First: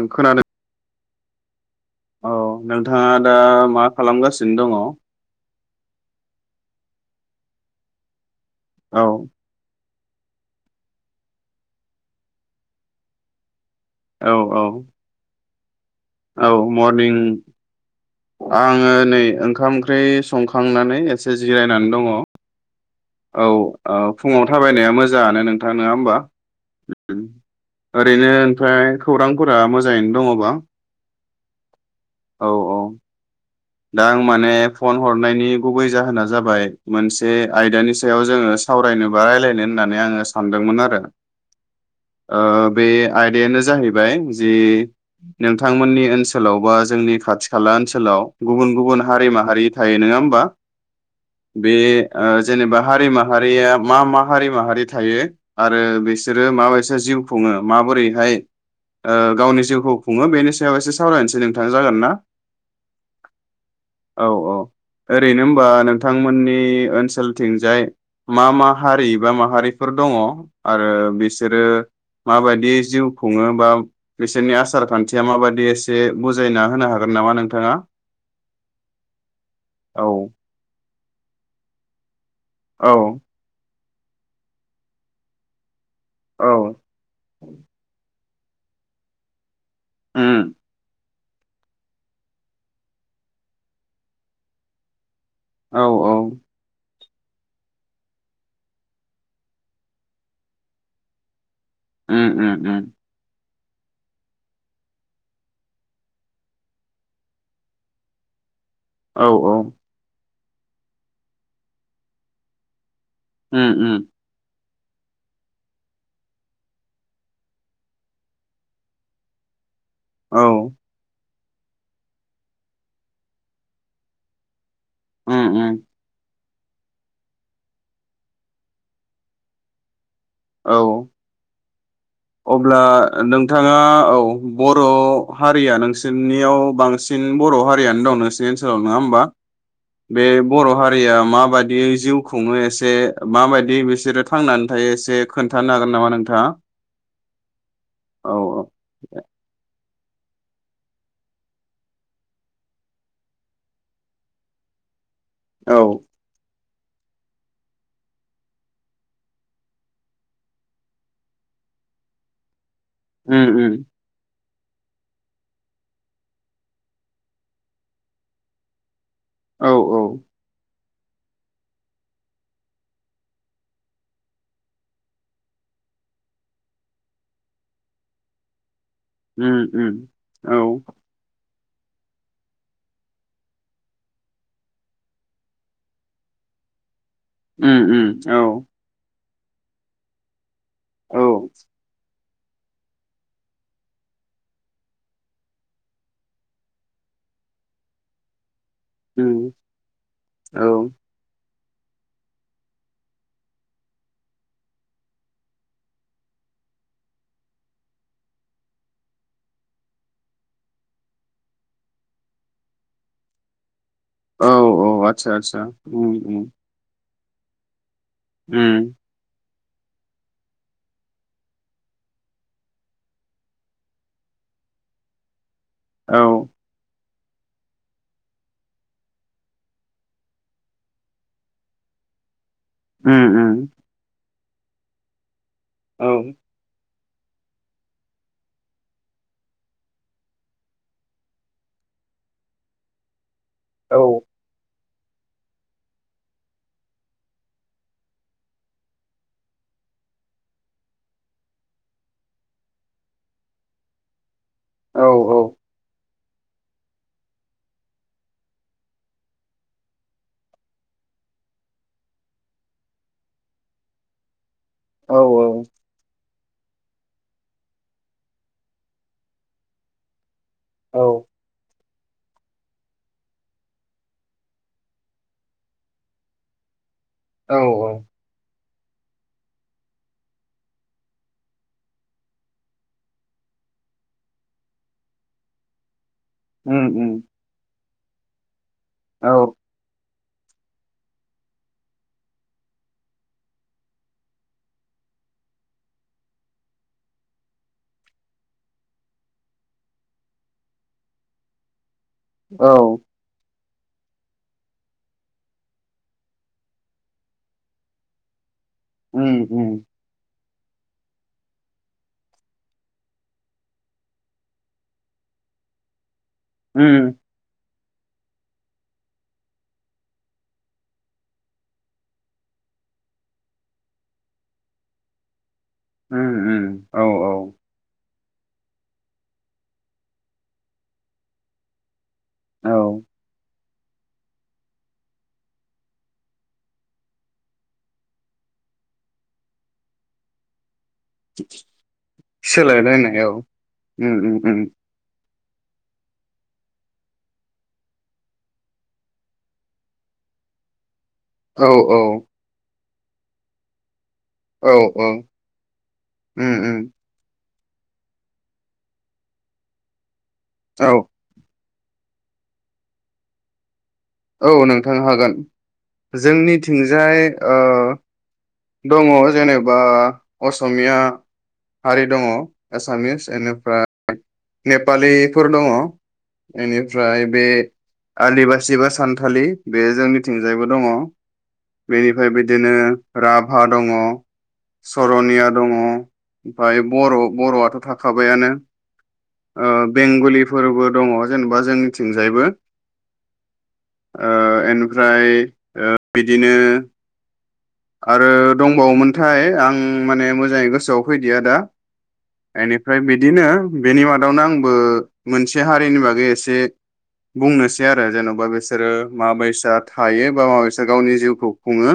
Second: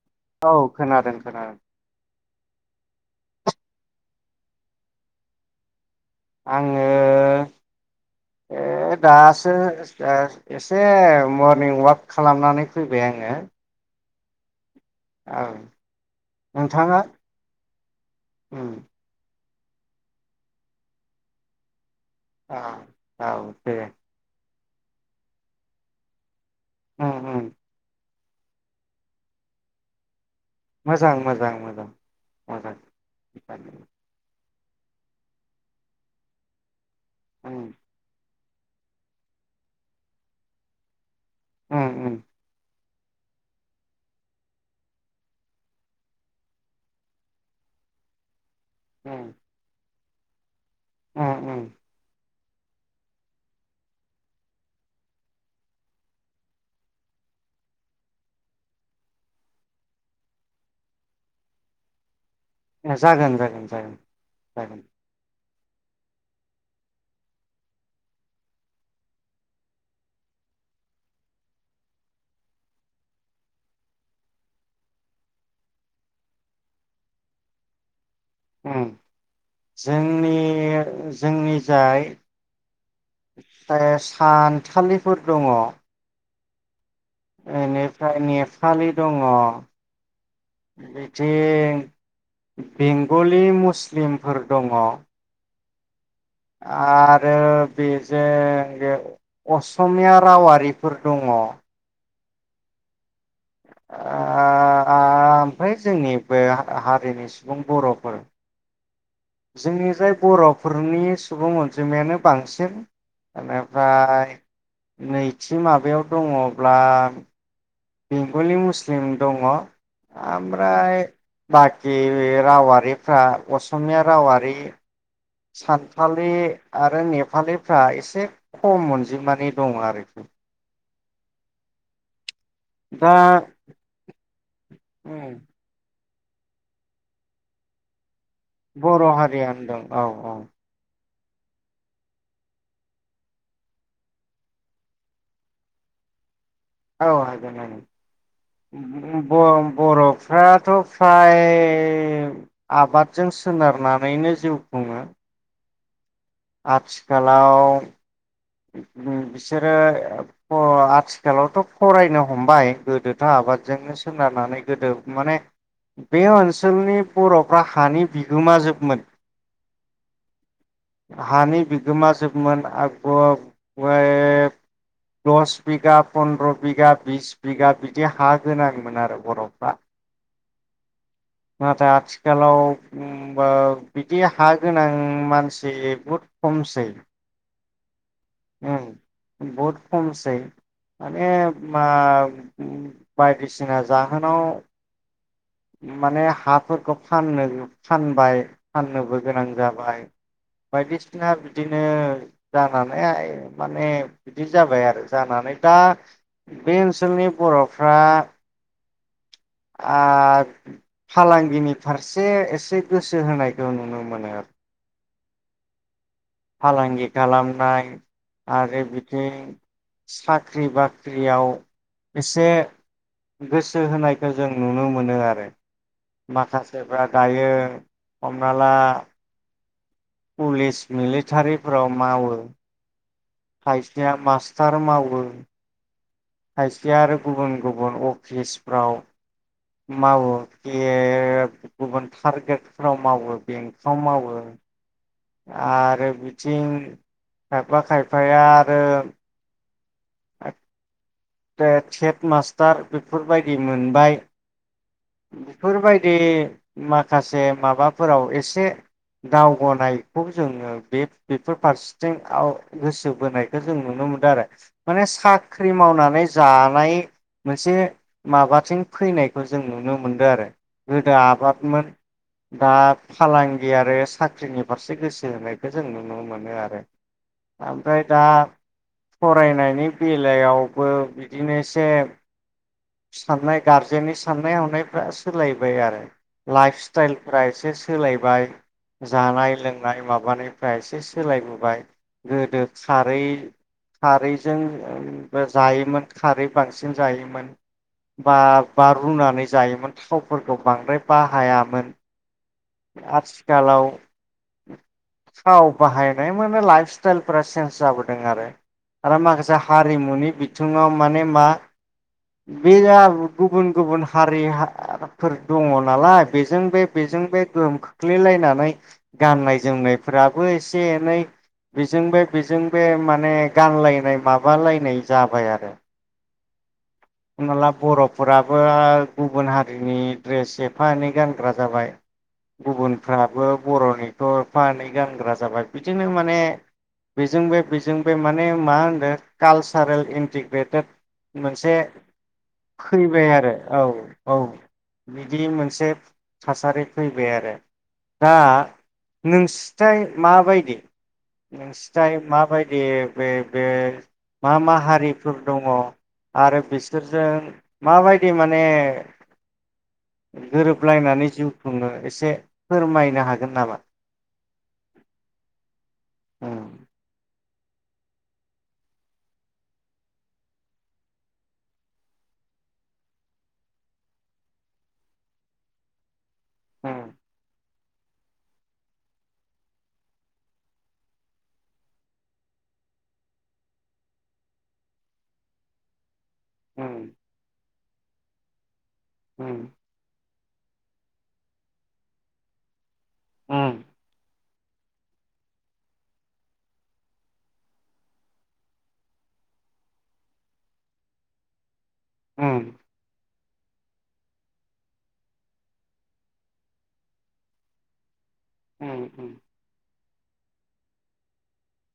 आं खोनादों औ खोनादों। खोना औ नोंथाङा दा मा खालामगासिनो दङ? आङो ए दासो दा ओ एसे मरनिं अवाक खालामनानै फैबाय आङो। औ औ। आं औ मरनिं उम आङो नै ओं ओंखाम ओंख्रि संखांनानै एसे जिरायनानै दङ। अ औ ओ फुङाव थाबायनाया मोजाङानो नोंथां नङा होमबा? उम उम ओरैनो ओमफ्राय खौरांफोरा मोजाङैनो दङबा? मोजां मोजां मोजां औ मोजां। औ दा आं माने फन हरनायनि गुबै जाहोना जाबाय। मोनसे उम आयदानि सायाव जोङो सावरायनो बा रायज्लायनो होननानै आङो सानदोंमोन आरो। उम उम ओ। बे आयदायानो जाहैबाय जि नोंथांमोननि ओनसोलाव बा जोंनि खाथि खाला ओनसोलाव। गुबुन गुबुन हारि उम माहारि थाखाय। जायो नङा होमबा? उम उम बे आ जेनेबा हारि माहारिया मा मा हारि माहारि थायो आरो बिसोरो माबायसे जिउ खुङो माबोरैहाय ओ गावनि जिउखौ खुङो बेनि सायाव एसे सावरायनोसै नोंथाङा जागोन ना? ए जागोन जोगोन जागोन जागोन। होनबा नोंथांमोननि ओनसोलथिंजाय मा मा हारि बा माहारिफोर दङ आरो बिसोरो माबायदि जिउ खुङो बा बिसोरनि आसार खान्थिया माबायदि एसे बुजायना होनो हागोन नामा नोंथाङा? ओम औ जोंनि जोंनि जाय औ। सान्थालिफोर दङ। औ। इनिफ्राय नेट सालि दङ। उम [unintelligible] जे बेंगलि मुस्लिमफोर दङ। औ औ। आर आरो बेजों बे असमिया रावारिफोर दङ। उम उम उम ओमफ्राय जोंनि बे हारिनि सुबुं बर'फोर औ औ जोंनि जाय बर' नखरनि सुबुं अनजिमायानो बांसिन। उम उम बेनिफ्राय नैथि माबायाव दङब्ला बेंगलि मुस्लिम दङ। औ आमफ्राय बाखि रावारिफ्रा असमिया रावारि उम उम सान्थालि आरो नेपालिफ्रा एसे खम अनजिमानि दं आरोखि। औ। अब्ला दा नोंथाङा औ बर' उम हारिया नोंसोर जोंनियाव बांसिन बर' हारियानो दं नोसि ओनसोलाव नङा बर' हमबा हारिया होनदों औ बे औ बर' हारि हारिया माबायदि जिउ खुङो एसे माबायदि बिसोरो थांनानै थायो एसे खोन्थानो हागोन नामा नोंथाङा? औ हागोन औ हागोन बर' बर' फ्राथ' फ्राय आबादजों सोनारनानैनो जिउ खुङो। औ। आथिखालाव बिसोरो आथिखालावथ' फरायनो हमबाय। गोदोथ उम उम आबादजोंनो सोनारनानै गोदो माने बे ओनसोलनि बर'फ्रा हानि बिगोमाजोबमोन। औ औ। हानि बिगोमा जोबमोन दस बिगा फनन्द्र' बिगा बिस बिगा बिदि हा गोनां। आरो उम बर'फ्रा। उम औ। नाथाय आथिखालाव बिदि हा गोनां मानसि बहुद खमसै। उम उम औ बहद खमसै औ माने मा बायदिसिना जाहोनाव माने हाफोरखौ फाननो फानबाय फाननोबो गोनां उम जाबाय औ बायदिसिना बिदिनो जानानैहाय माने बिदि जाबाय आरो जानानै दा बे ओनसोलनि बर'फ्रा फालांगिनि फारसे एसे गोसो होनायखौ नुनो मोनो मोनो आसा आसा फालांगि खालामनाय उम आरो बिथिं साख्रि बाख्रियाव एसे गोसो होनायखौ जों नुनो मोनो आरो औ माखासेफ्रा दायो हमना ला पुलिस मिलिटारिफोराव मावो उम उम खायसेया मास थार मावो औ [unintelligible] आरो गुबुन गुबुन अफिसफ्राव मावो बे गुबुन टारगेटफोराव मावो औ बेंकाव मावो आरो बिथिं खायफा खायफाया आरो [unintelligible] टेट [unintelligible] मास्टार बेफोरबायदि मोनबाय औ औ बेफोरबायदि माखासे माबाफोराव एसे दावगानायखौ जोङो बे बेफोर फारसेथिंआव गोसो बोनायखौ जों नुनो मोनदों आरो माने औ साख्रि मावनानै जानाय मोनसे माबाथिं फैनायखौ जों नुनो मो मोनदो आरो औ गोदो आबादमोन दा फालांगि आरो साख्रिनि फारसे गोसो होनायखौ जों नुनो मोनो आरो औ औ ओमफ्राय दा फरायनायनि बेलायावबो बिदिनो एसे साननाय गारजेननि साननाय हनाय फ्रा सोलायबाय आरो लाइफ उम स्टाइल उम एसे सो सोलायबाय औ जानाय लोंनाय माबा [unintelligible] एसे सोलायबोबाय गोदो खारै खारैजोंबो जायोमोन खारै बांसिन जायोमोन बा बा रुनानै जायोमोन थावफोरखौ बांद्राय बाहायामोन। औ। आथिखालाव थाव बाहायनाय माने लाइफ स्टाइलफ्रा चेन्स जाबोदों आरो। आरो उम माखासे उम हारिमुनि बि बिथिङाव माने मा बे गुबुन गुबुन हारिफोर दङ नालाय। बेजों बे उम बेजों बे गोहोम खोख्लैलायनानै गाननाय जोमनायफ्राबो एसे एनै बेजों बे बेजों बे माने गानलायनाय माबालायनाय जाबाय आरो। ओम ओम हमनाला बरफो फोराबो गुबुन हारिनि ड्रेस एफा एनै गानग्रा जाबाय। औ गुबुनफ्राबो बर'निथ' एफ एनै गानग्रा जाबाय बिदिनो माने बेजों बे बेजों बे माने मा होनदों कालसारेल इन्टिग्रेटेड मोनसे सोलाय फैबाय लायनायाव आरो औ ओम‌ औ ओम बिदि मोनसे थासारि फैबाय आरो दा नोंसोरथाय माबायदि औ औ नोंसिथाय माबायदि ए बे बे मा औ मा औ हारिफोर दङ उम आरो उम बिस जों माबायदि माने औ गोरोबलायनानै जिउ बु खुनो एसे फोरमायनो हागोन नामा? औ नोंथां हागोन। जोंनि उम थिंजाय औ। दङ जेनेबा असमिया हारि दङ एसामिस बेनिफ्राय नेपालिफोर दङ। उम बेनिफ्राय बे आदिबासि बा सानथालि बे जोंनिथिंजायबो दङ बेनिफ्राय बिदिनो राभा दङ सरनिया दङ। ओमफ्राय बर' उम बर'आथ' थाख खाबायानो आ बेंगलिफो फोरबो दङ जेनेबा जोंनिथिंजायबो। ओ। ओ एनिफ्राय बिदिनो आरो दंबावोमोनथाय आं माने मोजाङै गोसोआव फैदिया दा उम बेनिफ्राय बे बिदिनो बेनि मादावनो आंबो मोनसे हारिनि बागै एसे बुंनोसै आरो औ। बा बिसोरो उम उम माबैसा थायो बा माबासे गावनि जिउखौ खुङो।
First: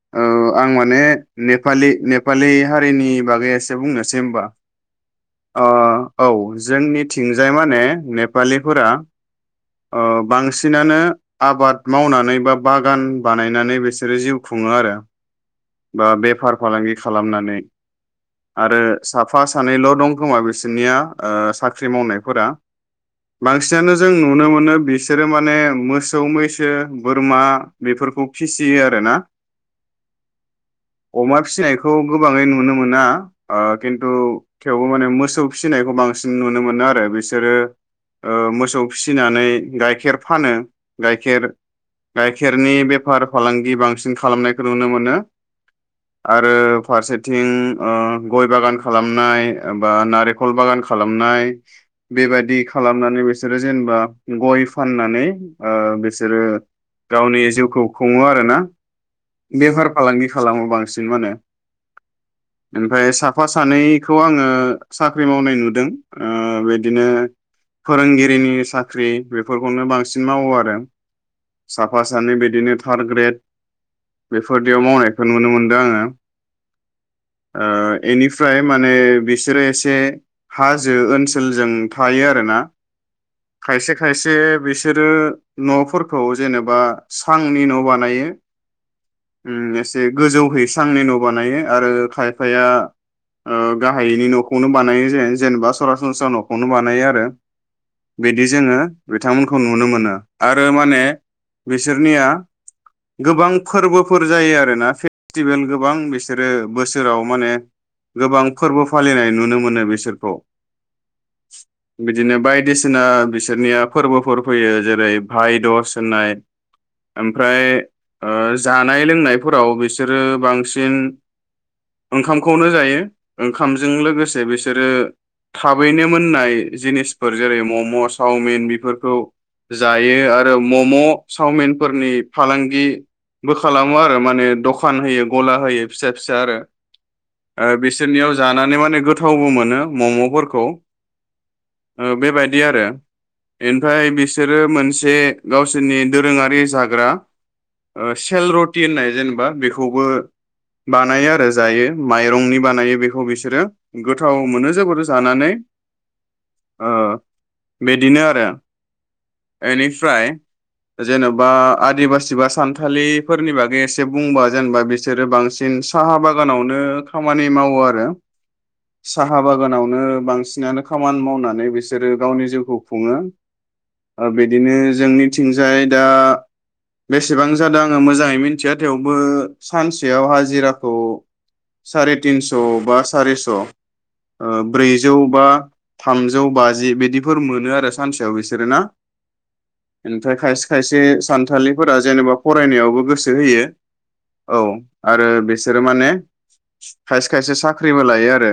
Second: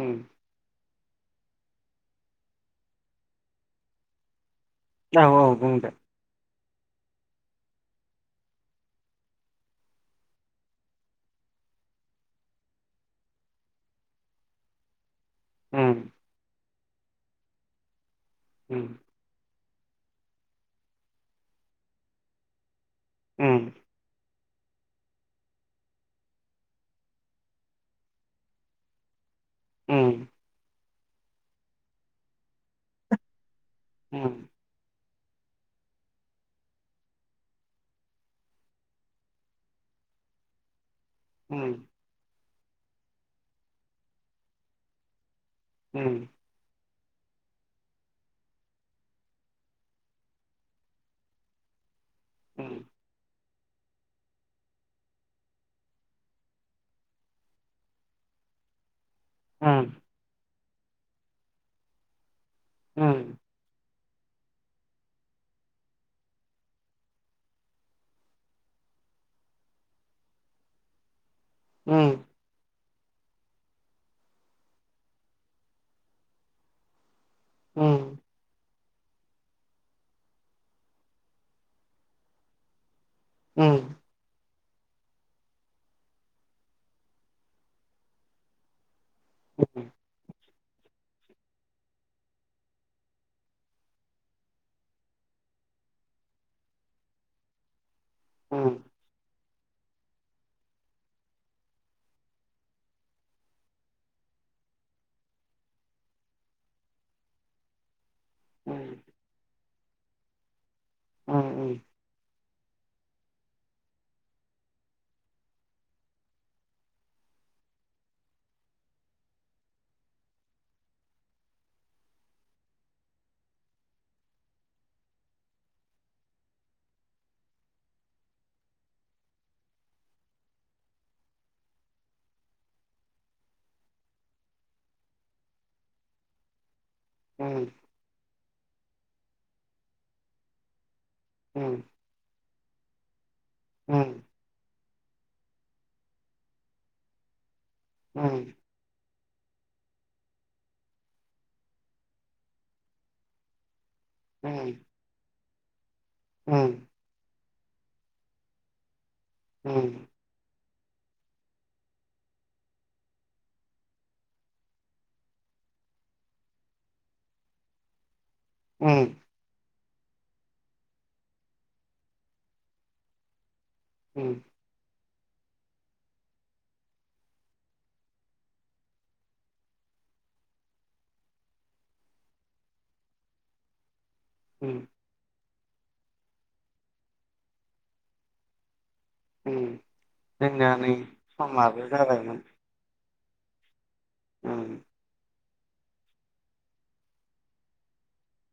उम औ आं माने नेपालि नेपालि हारिनि बागै एसे बुंनोसै होमबा। औ औ ओ बुंद औ जोंनिथिंजाय माने नेपालिफोरा ओ बांसिनानो आबाद मावनानै बा बागान बानायनानै बिसोरो जिउ खुङो आरो। उम ओ बेफार फालांगि खालामनानै आरो उम साफा सानैल' दं। खोमा बिसोरनिया ओ साख्रि मावनायफोरा। उम बांसिनानो जों नुनो मोनो बिसोरो माने मोसौ मैसो बोरमा बेफोरखौ फिसियो आरो ना। ओम। अमा फिसिनायखौ गोबाङै नुनो मोना। ओ खिन्थु उम थेवबो माने मोसौ फिसिनायखौ बांसिन नुनो मोनो आरो बिसोरो मोसौ फिसिनानै गाइखेर फानो। गाइखेर उम गाय खेरनि बेफार फालांगि बांसिन खालामनायखौ नुनो मोनो। उम आरो। फारसेथिं ओम गय बागान खालामनाय एबा नारेंखल बागान खालामनाय बेबायदि खालामनानैबो बिसोरो जेनेबा गय फाननानै बिसोरो गावनि जिउखौ खुङो आरो ना? बेफार फालांगि खालामो। बांसिन माने ओमफ्राय साफा सानै खौ आङो साख्रि मावनाय नुदों ओ बिदिनो फोरोंगिरिनि साख्रि बेफोरखौनो बांसिन मावो आरो। साफा सानै बिदिनो थार्ड ग्रेड बेफोरदियाव मावनायखौ नुनो मोनदों आङो। आ इनिफ्राय माने बि बिसोरो एसे हाजो ओनसोलजों थायो आरो ना? खायसे खायसे बिसोरो न'फोरखौ जेनेबा सांनि न' बानायो। उ एसे गोजौ होस्रांनि न' बानायो। आरो खायफाया ओ गाहायैनि न'खर नखौनो बानायो जायो जेनेबा सरासनस्रा न'खौनो बानायो आरो बिदि जोङो बिथांमोनखौ नुनो मोनो आरो माने बिसोरनिया गोबां फोरबोफोर जायो आरोोना फेस्टिभेल गोबां बिसोरो बोसोराव माने गोबां फोरबो फालिनाय नुनो मोनो बिसोरखौ। बिदिनो बाय बायदिसिना बिसोरनिया फोरबोफोर फैयो जेरै भाय दस होननाय ओमफ्राय जानाय लोंनायफोराव बिसोरो बांसिन ओंखामखौनो जायो ओंखामजों लोगोसे बिसोरो थाबैनो मोननाय जिनिसफोर जेरै मम' सावमिन बेफोरखौ जायो आरो मम' सावमिनफोरनि फालांगिबो खालामो आरो माने दखान होयो गला होयो फिसा फिसा आरो ओ बिसोरनियाव जानानै माने गो गोथावबो मोनो मम'फोरखौ औ बेबायदि आरो ओमफ्राय बिसोरो मोनसे मोनसे गावसोरनि दोरोङारि जाग्रा सेल रटि होननाय जेनेबा बेखौबो बानायो आरो जायो माइरंनि बानायो बेखौ बिसोरो गोथाव मोनो जोबोद जानानै उम ओ बिदिनो आरो बेनिफ्राय जेन'बा ओ आदिबासि बा सानथालिफोरनि बागै एसे बुंबा जेनेबा बिसोरो बांसिन साहा बागानावनो खामानि मावो आरो साहा बागानावनो बांसिन सिनानो खामानि मावनानै बिसोरो गावनि जिउखौ खुङो। बिदिनो जोंनि थिंजाय दा बेसेबां जादों आं मोजाङै मिथिया थेवबो सानसेयाव हाथियारफोरखौ सारितिनस'बा सारिस' ब्रैजौ बा थामजौ बाजि बिदिफोर मोनो आरो सानसेयाव बिसोरो ना। ओमफ्राय खायसे जोंना नै खायसे समाबो सानथालिफोरा जेनेबा जाबायमोन फरायनायावबो गोसो गोसो होयो। औ आरो बेस सोरो माने खायसे खायसे सा ख्रिबो लायो आरो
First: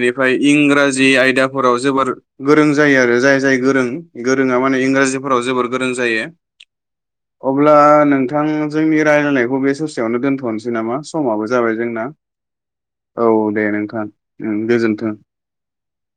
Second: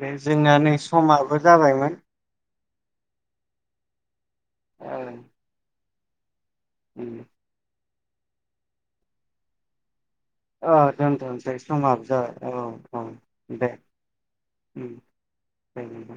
बे जोंना नै इंराजि समाबो आयदाफोराव जाबायमोन जोबोर गोरों जायो आरो जाय जाय गोरों गोरोङा माने इंराजिफोराव जोबोर गो लोंजायो अब्ला नो नोंथां जोंनि रायलायनायखौ बे सस औ दोनथ'सै समाबो जाबाय औ औ औ दे नोंथां उम गोजोनथों दे नोंथां।